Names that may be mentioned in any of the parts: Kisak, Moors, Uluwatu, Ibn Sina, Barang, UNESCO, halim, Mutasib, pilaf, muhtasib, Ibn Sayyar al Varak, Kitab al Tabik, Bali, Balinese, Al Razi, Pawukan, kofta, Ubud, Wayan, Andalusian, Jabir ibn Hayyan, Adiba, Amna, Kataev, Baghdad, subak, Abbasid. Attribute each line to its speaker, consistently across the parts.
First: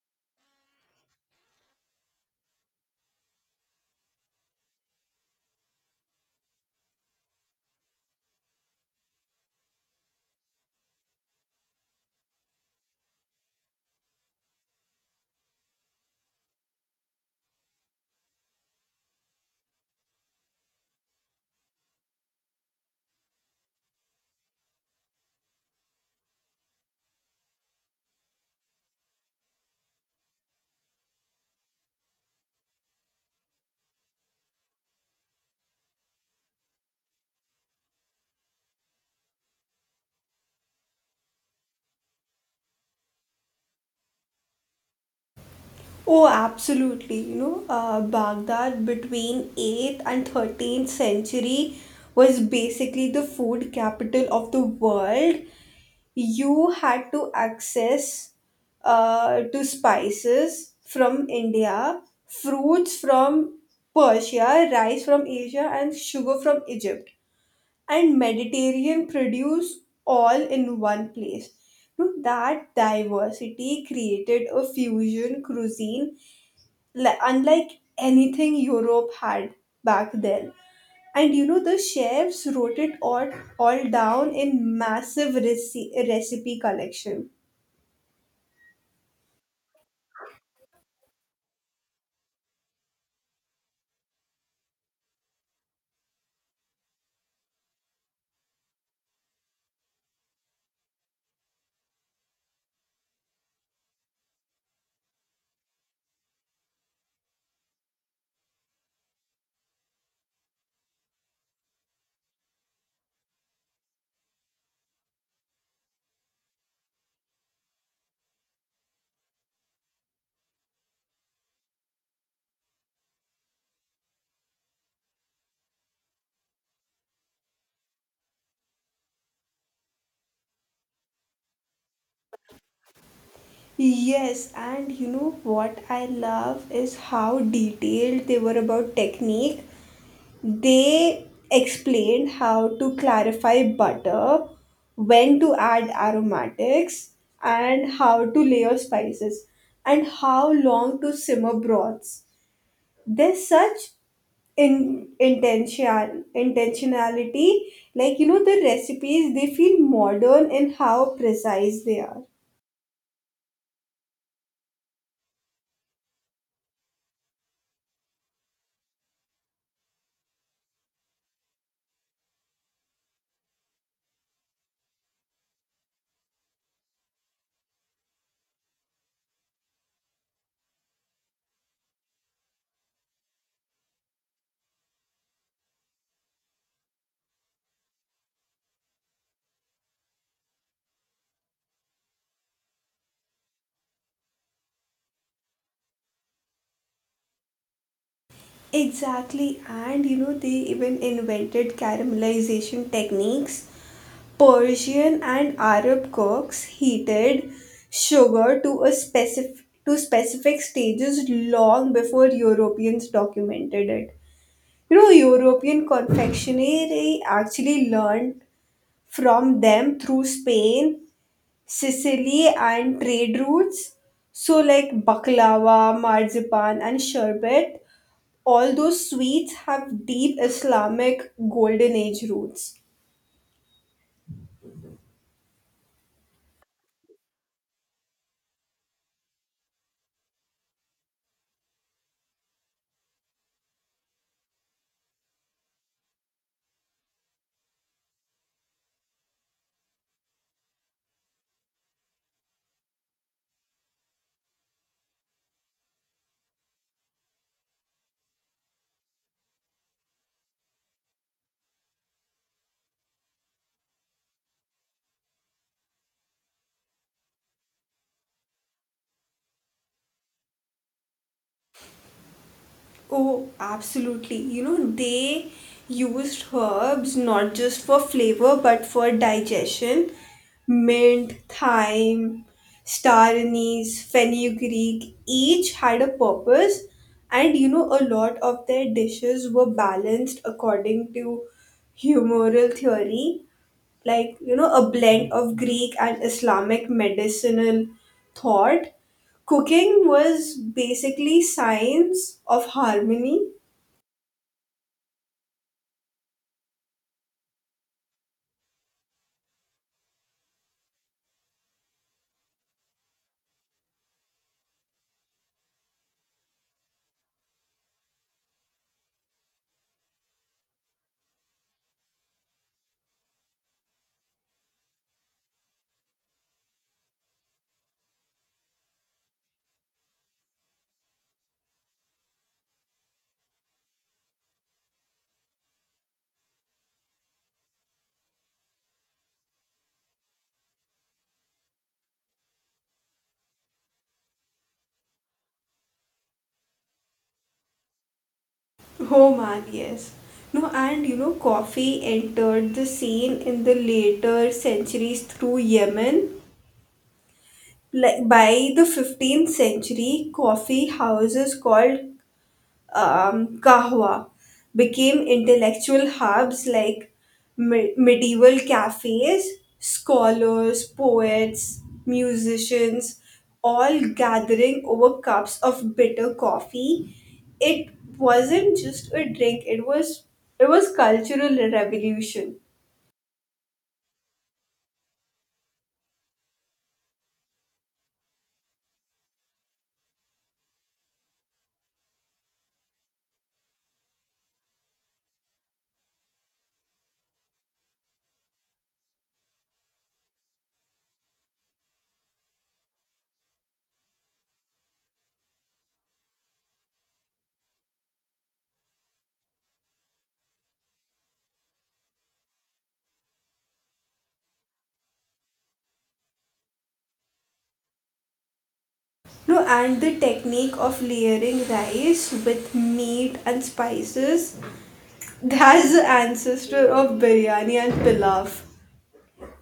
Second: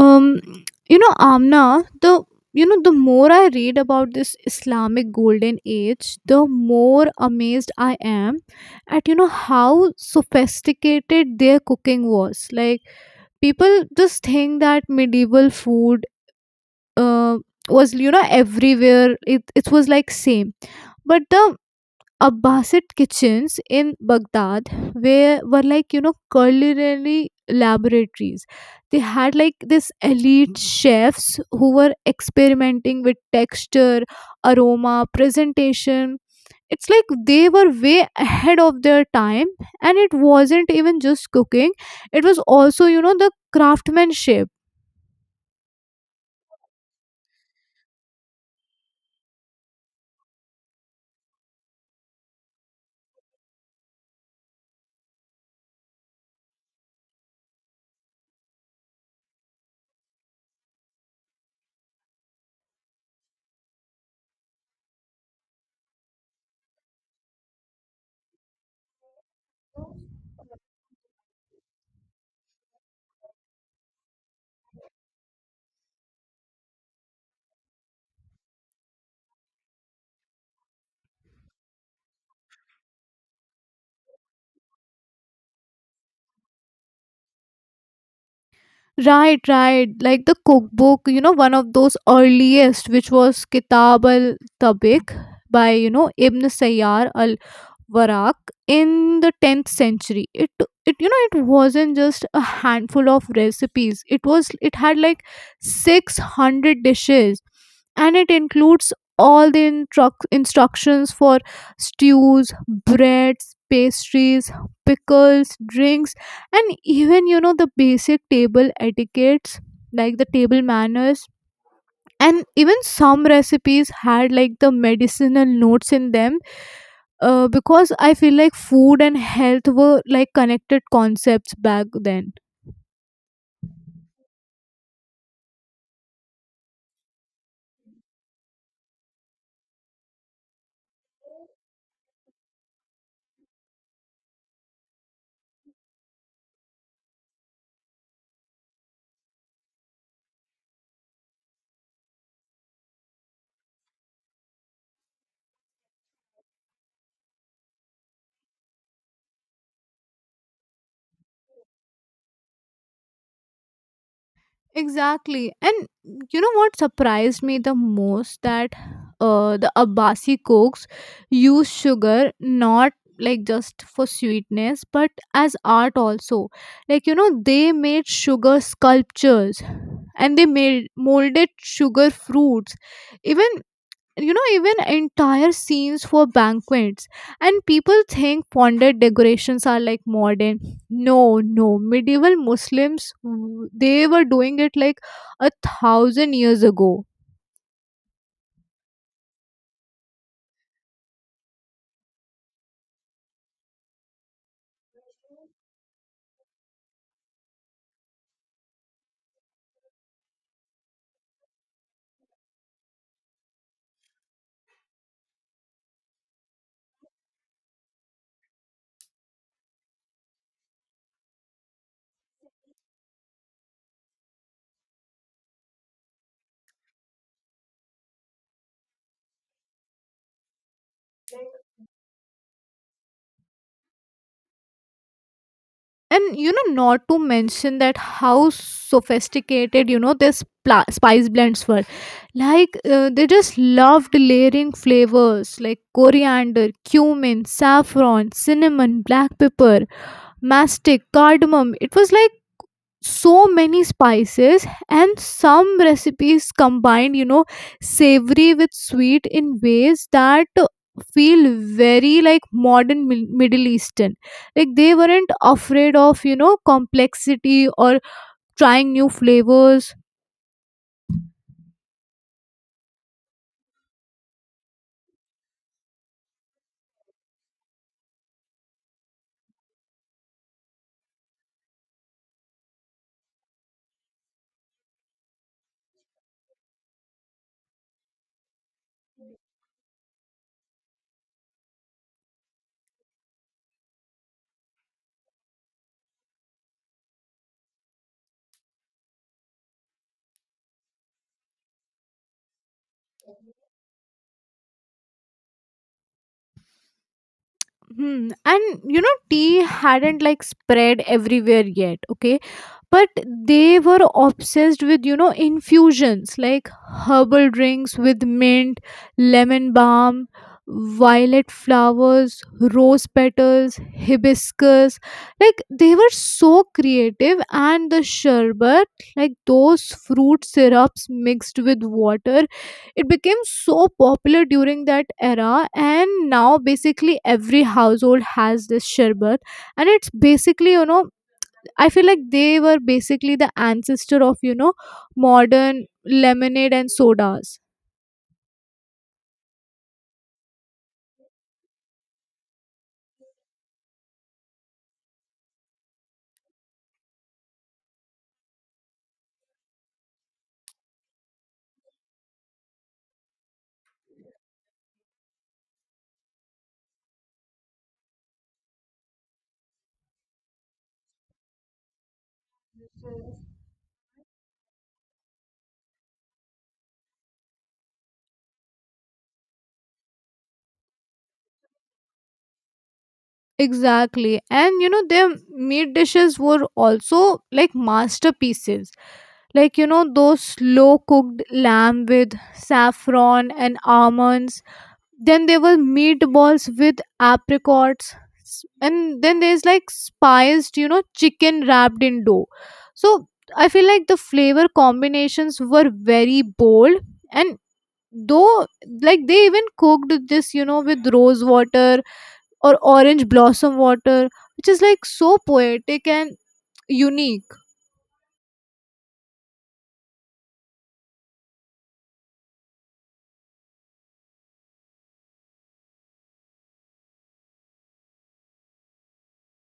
Speaker 1: um Amna, the the more I read about this Islamic golden age, the more amazed I am at, how sophisticated their cooking was. Like, people just think that medieval food uh, was, everywhere. It was like same. But the Abbasid kitchens in Baghdad where were like, culinary laboratories. They had like this elite chefs who were experimenting with texture, aroma, presentation. It's like they were way ahead of their time, and it wasn't even just cooking; it was also, the craftsmanship.
Speaker 2: Oh, absolutely. You know, Baghdad between 8th and 13th century was basically the food capital of the world. You had to access to spices from India, fruits from Persia, rice from Asia, and sugar from Egypt, and Mediterranean produce all in one place. That diversity created a fusion cuisine unlike anything Europe had back then. And you know, the chefs wrote it all down in massive recipe collection.
Speaker 1: Right, right. Like the cookbook, one of those earliest, which was Kitab al Tabik by, Ibn Sayyar al Varak in the 10th century. It you know it wasn't just a handful of recipes. It had like 600 dishes, and it includes all the instructions for stews, breads, pastries, pickles, drinks, and even, the basic table etiquettes, like the table manners. And even some recipes had like the medicinal notes in them, because I feel like food and health were like connected concepts back then.
Speaker 2: Yes, and you know what I love is how detailed they were about technique. They explained how to clarify butter, when to add aromatics, and how to layer spices, and how long to simmer broths. There's such in intention intentionality. Like you know the recipes, they feel modern in how precise they are.
Speaker 1: Exactly. And, what surprised me the most, that the Abbasi cooks use sugar, not like just for sweetness but as art also. Like, they made sugar sculptures and they made molded sugar fruits. Even you know even entire scenes for banquets. And people think fondant decorations are like modern. No, no, medieval Muslims, they were doing it like a thousand years ago.
Speaker 2: Exactly. And you know they even invented caramelization techniques. Persian and Arab cooks heated sugar to a specific stages long before Europeans documented it. You know, European confectionery actually learned from them through Spain, Sicily, and trade routes. So, like baklava, marzipan, and sherbet, all those sweets have deep Islamic golden age roots.
Speaker 1: And, not to mention that how sophisticated, this spice blends were. Like, they just loved layering flavors like coriander, cumin, saffron, cinnamon, black pepper, mastic, cardamom. It was like so many spices, and some recipes combine, savory with sweet in ways that feel very like modern middle eastern. Like, they weren't afraid of, complexity or trying new flavors.
Speaker 2: Oh, absolutely. You know, they used herbs not just for flavor but for digestion. Mint, thyme, star anise, fenugreek, each had a purpose. And you know, a lot of their dishes were balanced according to humoral theory, like you know a blend of Greek and Islamic medicinal thought. Cooking was basically science of harmony.
Speaker 1: Hmm. And, tea hadn't like spread everywhere yet, okay, but they were obsessed with, infusions like herbal drinks with mint, lemon balm, violet flowers, rose petals, hibiscus. Like, they were so creative. And the sherbet, like those fruit syrups mixed with water, it became so popular during that era, and now basically every household has this sherbet. And it's basically, I feel like they were basically the ancestor of, modern lemonade and sodas.
Speaker 2: Oh man, yes. No, and you know coffee entered the scene in the later centuries through Yemen. Like, by the 15th century, coffee houses called kahwa became intellectual hubs, like medieval cafes, scholars, poets, musicians, all gathering over cups of bitter coffee. It wasn't just a drink, it was cultural revolution.
Speaker 1: Exactly. And, their meat dishes were also like masterpieces. Like, those slow cooked lamb with saffron and almonds. Then there were meatballs with apricots. And then there's like spiced, chicken wrapped in dough. So I feel like the flavor combinations were very bold, and though, like, they even cooked this, with rose water or orange blossom water, which is like so poetic and unique.
Speaker 2: No, and the technique of layering rice with meat and spices, that's the ancestor of biryani and pilaf.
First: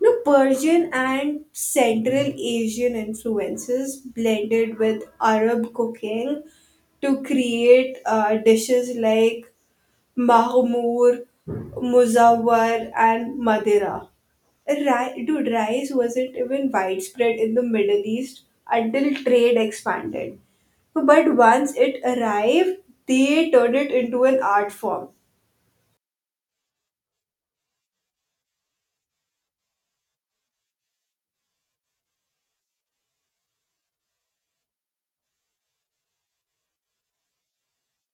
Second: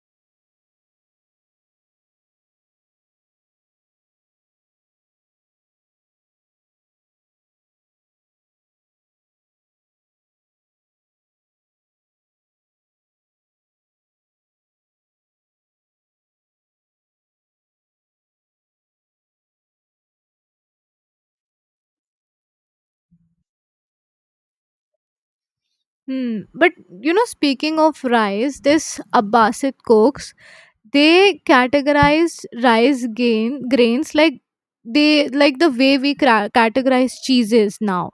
Speaker 2: No, Persian and Central Asian influences blended with Arab cooking to create dishes like mahmoor, muzawar, and madira. Dude, rice wasn't even widespread in the Middle East until trade expanded. But once it arrived, they turned it into an art form.
Speaker 1: Hmm. But, speaking of rice, this Abbasid cooks, they categorize rice, gain grains, like, they, like the way we categorize cheeses now.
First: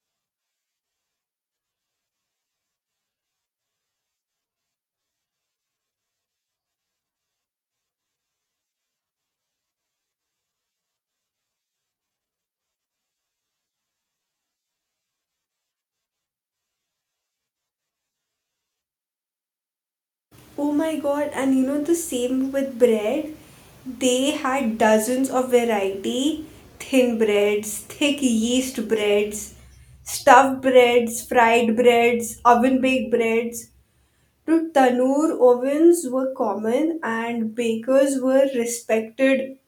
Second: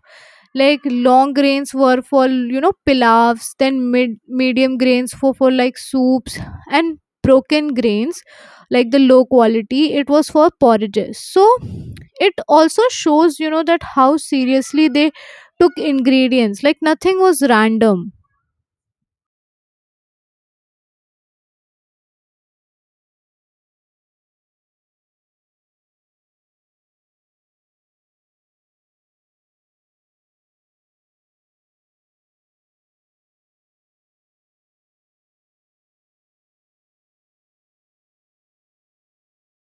Speaker 1: Like, long grains were for, pilavs. Then mid medium grains for like soups. And broken grains, like the low quality, it was for porridges. So it also shows, that how seriously they took ingredients, like nothing was random.
Speaker 2: Oh my god, and you know the same with bread. They had dozens of variety, thin breads, thick yeast breads, stuffed breads, fried breads, oven baked breads. Dude, tandoor ovens were common and bakers were respected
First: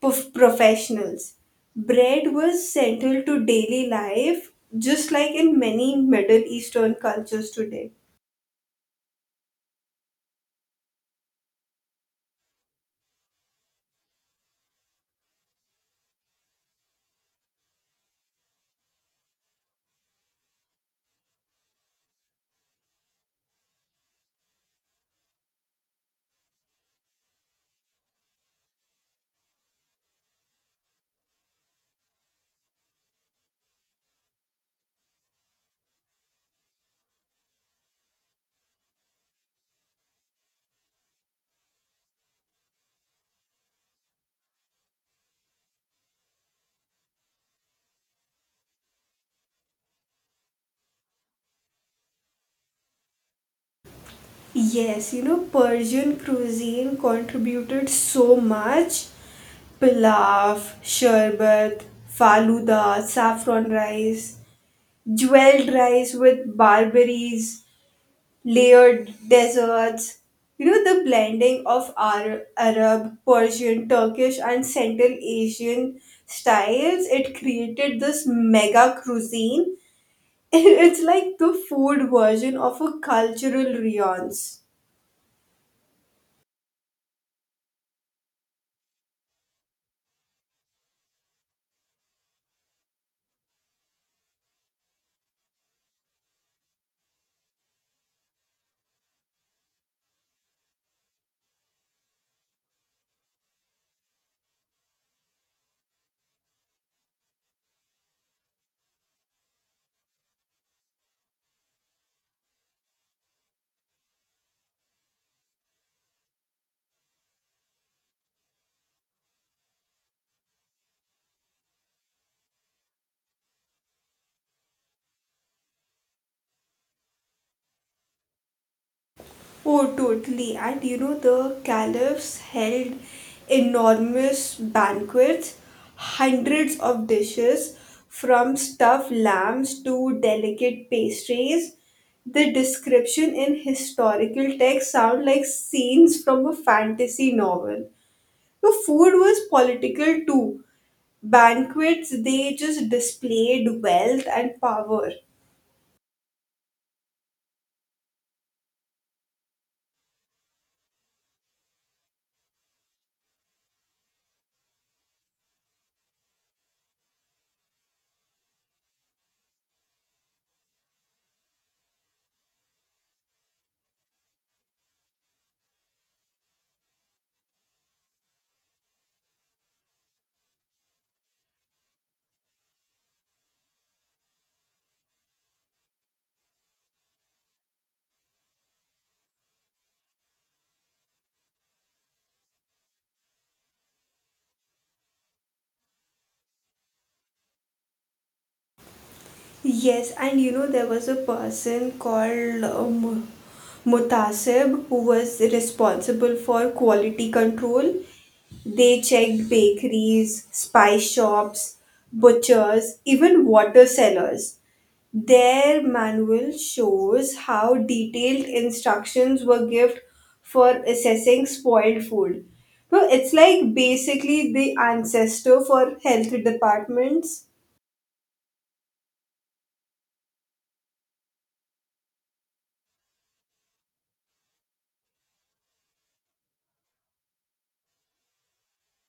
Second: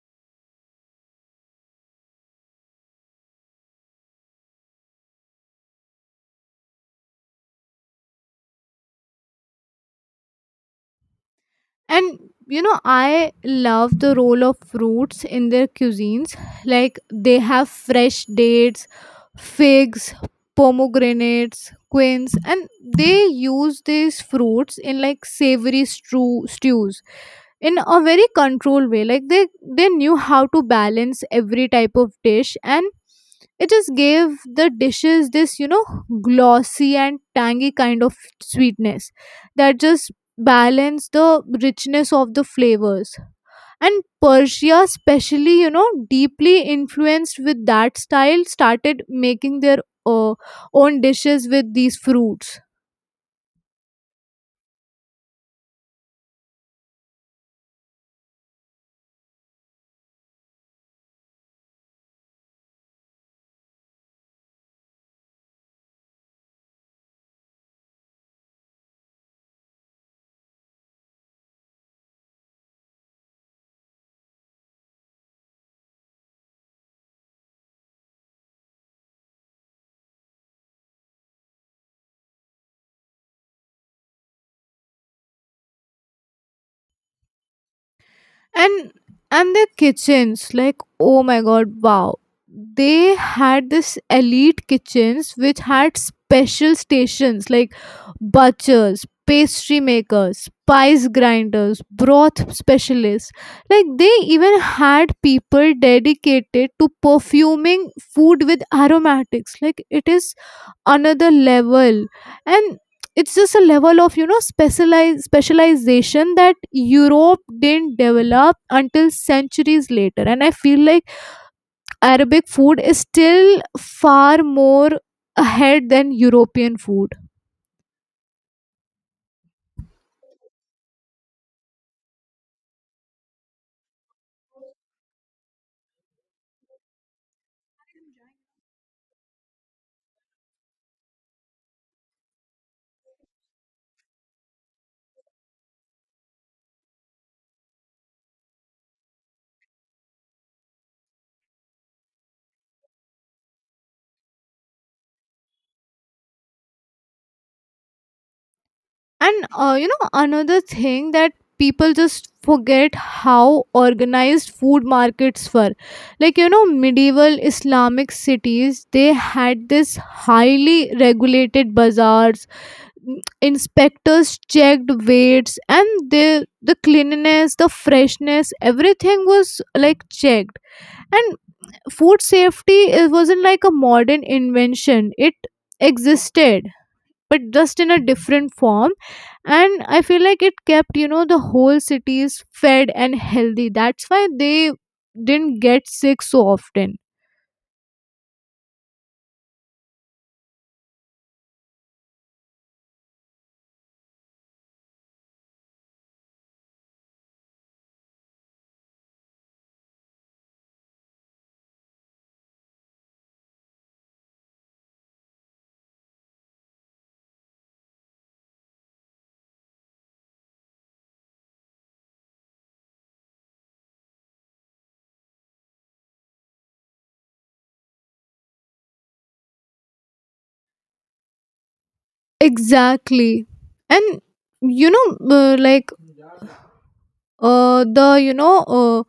Speaker 2: professionals. Bread was central to daily life, just like in many Middle Eastern cultures today.
Speaker 1: And, I love the role of fruits in their cuisines. Like, they have fresh dates, figs, pomegranates, quince, and they use these fruits in, like, savory stews in a very controlled way. Like, they knew how to balance every type of dish, and it just gave the dishes this, glossy and tangy kind of sweetness that just balance the richness of the flavors. And Persia especially, deeply influenced with that style, started making their uh, own dishes with these fruits.
Speaker 2: Yes, you know, Persian cuisine contributed so much. Pilaf, sherbet, faluda, saffron rice, jeweled rice with barberries, layered desserts. You know, the blending of Arab, Persian, Turkish, and Central Asian styles, it created this mega cuisine. It's like the food version of a cultural riance.
Speaker 1: And and their kitchens, like, oh my god, wow, they had this elite kitchens which had special stations like butchers, pastry makers, spice grinders, broth specialists. Like, they even had people dedicated to perfuming food with aromatics. Like, it is another level, and it's just a level of, specialized specialization that Europe didn't develop until centuries later. And I feel like Arabic food is still far more ahead than European food.
Speaker 2: Oh, totally. And you know, the caliphs held enormous banquets, hundreds of dishes, from stuffed lambs to delicate pastries. The description in historical texts sound like scenes from a fantasy novel. The food was political too. Banquets, they just displayed wealth and power.
Speaker 1: And, another thing that people just forget, how organized food markets were. Like, medieval Islamic cities, they had this highly regulated bazaars. Inspectors checked weights and the cleanliness, the freshness, everything was like checked. And food safety, it wasn't like a modern invention, it existed, but just in a different form. And I feel like it kept, the whole cities fed and healthy, that's why they didn't get sick so often.
Speaker 2: Yes, and you know, there was a person called Mutasib who was responsible for quality control. They checked bakeries, spice shops, butchers, even water cellars. Their manual shows how detailed instructions were given for assessing spoiled food. So it's like basically the ancestor for health departments.
Speaker 1: Exactly. And, you know like, the,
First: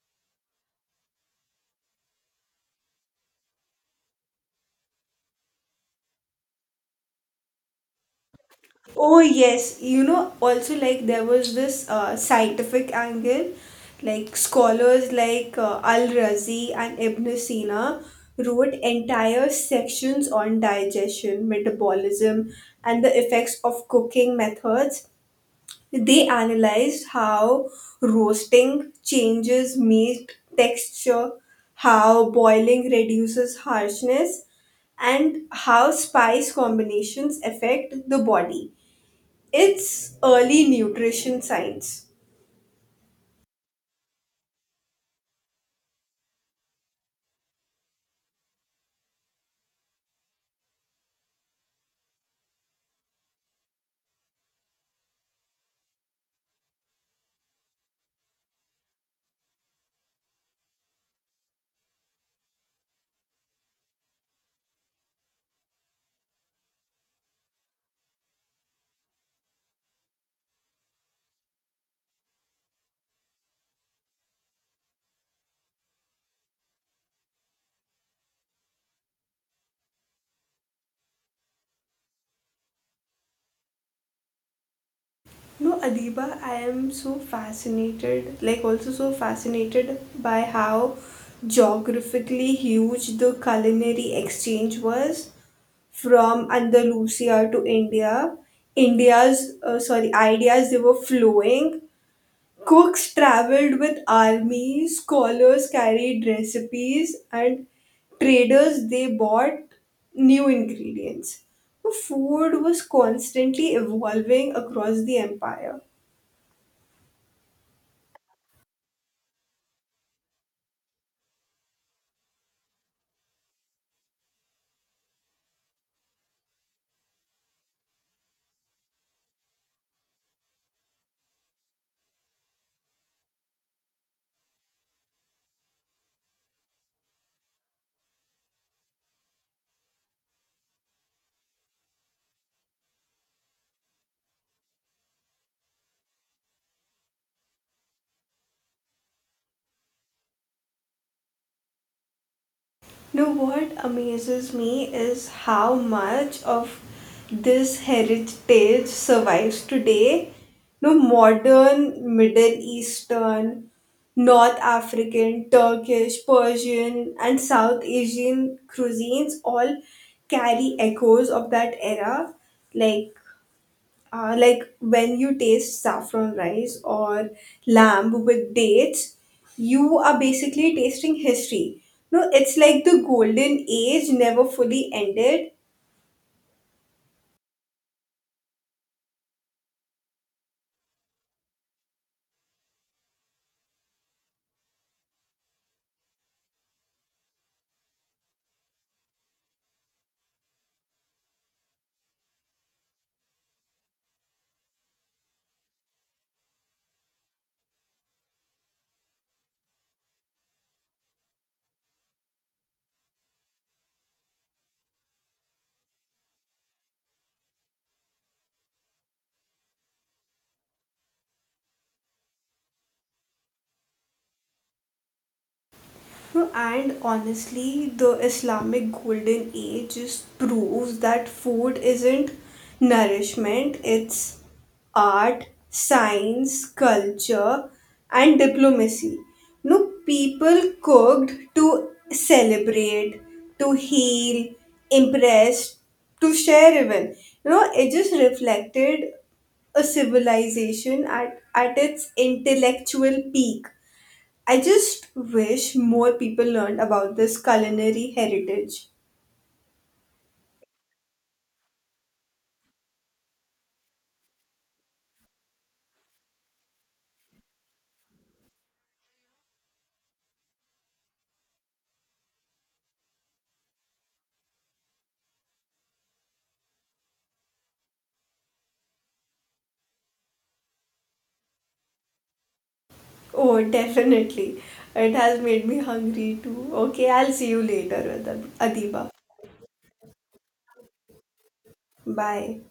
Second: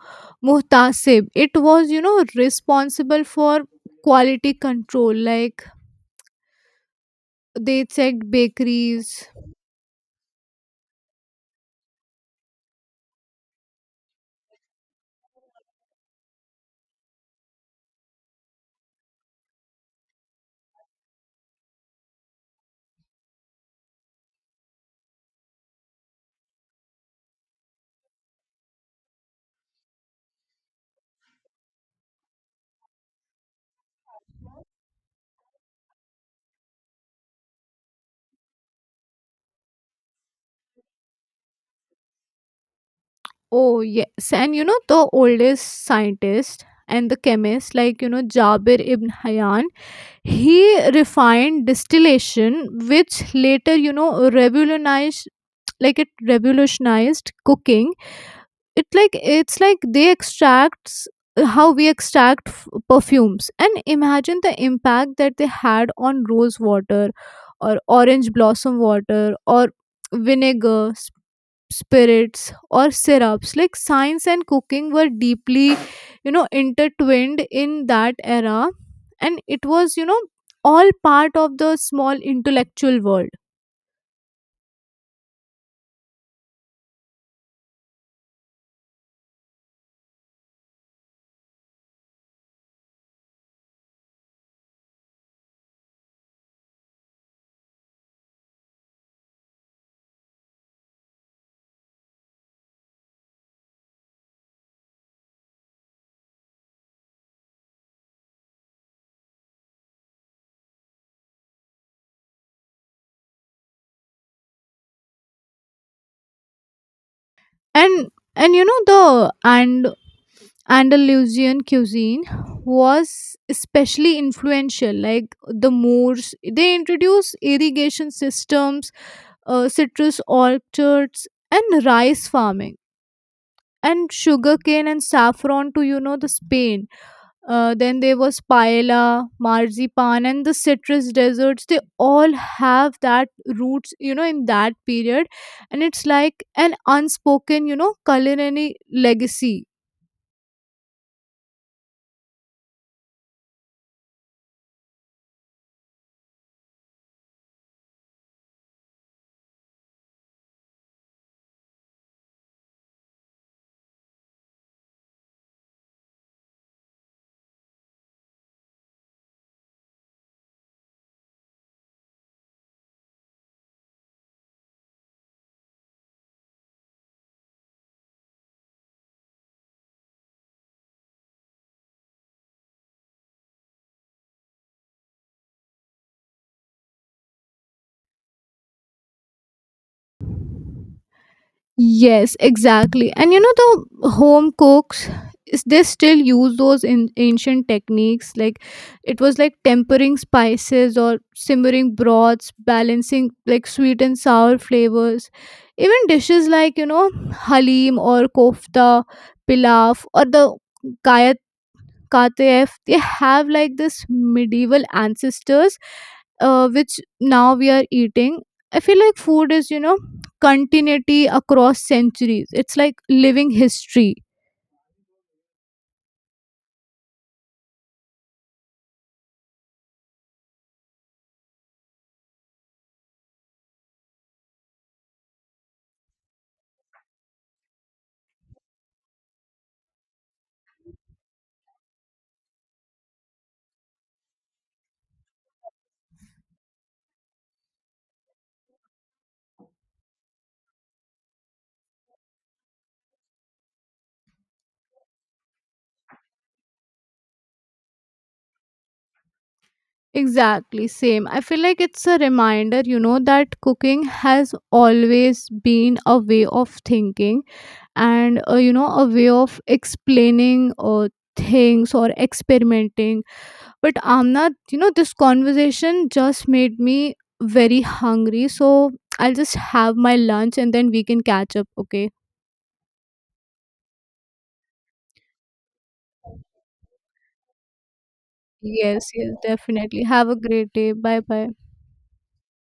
Speaker 1: muhtasib, it was, responsible for quality control, like, they checked
Speaker 2: Oh
Speaker 1: bakeries.
Speaker 2: yes, you know, also like there was this scientific angle, like scholars like Al Razi and Ibn Sina wrote entire sections on digestion, metabolism, and the effects of cooking methods. They analyzed how roasting changes meat texture, how boiling reduces harshness, and how spice combinations affect the body. It's early nutrition science.
Speaker 1: Oh yes. And, the oldest scientist and the chemist, like, Jabir ibn Hayyan, he refined distillation, which later, revolutionized, like, it revolutionized cooking. It, like, it's like they extracts, how we extract perfumes, and imagine the impact that they had on rose water or orange blossom water or vinegar, spirits, or syrups. Like, science and cooking were deeply, intertwined in that era, and it was, all part of the small intellectual world.
Speaker 2: No, Adiba, I am so fascinated, like also so fascinated by how geographically huge the culinary exchange was from Andalusia to India. India's, sorry, ideas they were flowing. Cooks traveled with armies, scholars carried recipes, and traders they bought new ingredients. Food was constantly evolving across the empire.
Speaker 1: And and, the and Andalusian cuisine was especially influential. Like, the Moors, they introduced irrigation systems, citrus orchards and rice farming and sugarcane and saffron to, the Spain. Then there was paella, marzipan, and the citrus desserts, they all have that roots, in that period. And it's like an unspoken, culinary legacy.
Speaker 2: No, what amazes me is how much of this heritage survives today. No, modern Middle Eastern, North African, Turkish, Persian, and South Asian cuisines all carry echoes of that era, like like when you taste saffron rice or lamb with dates, you are basically tasting history. No, it's like the golden age never fully ended.
Speaker 1: Yes, exactly. And, the home cooks is they still use those in ancient techniques, like it was like tempering spices or simmering broths, balancing like sweet and sour flavors. Even dishes like, halim or kofta, pilaf or the Kataev, they have like this medieval ancestors, which now we are eating. I feel like food is, continuity across centuries. It's like living history.
Speaker 2: No, and honestly, the Islamic golden age just proves that food isn't nourishment, it's art, science, culture, and diplomacy. No, people cooked to celebrate, to heal, impress, to share even. You know, it just reflected a civilization at its intellectual peak. I just wish more people learned about this culinary heritage.
Speaker 1: Exactly, same. I feel like it's a reminder, that cooking has always been a way of thinking, and, a way of explaining things or experimenting. But Amna, this conversation just made me very hungry. So I'll just have my lunch and then we can catch up, okay?
Speaker 2: Oh, definitely. It has made me hungry too. Okay, I'll see you later,
Speaker 1: Yes,
Speaker 2: Adiba.
Speaker 1: yes, definitely. Have a great day. Bye bye.
Speaker 2: Bye.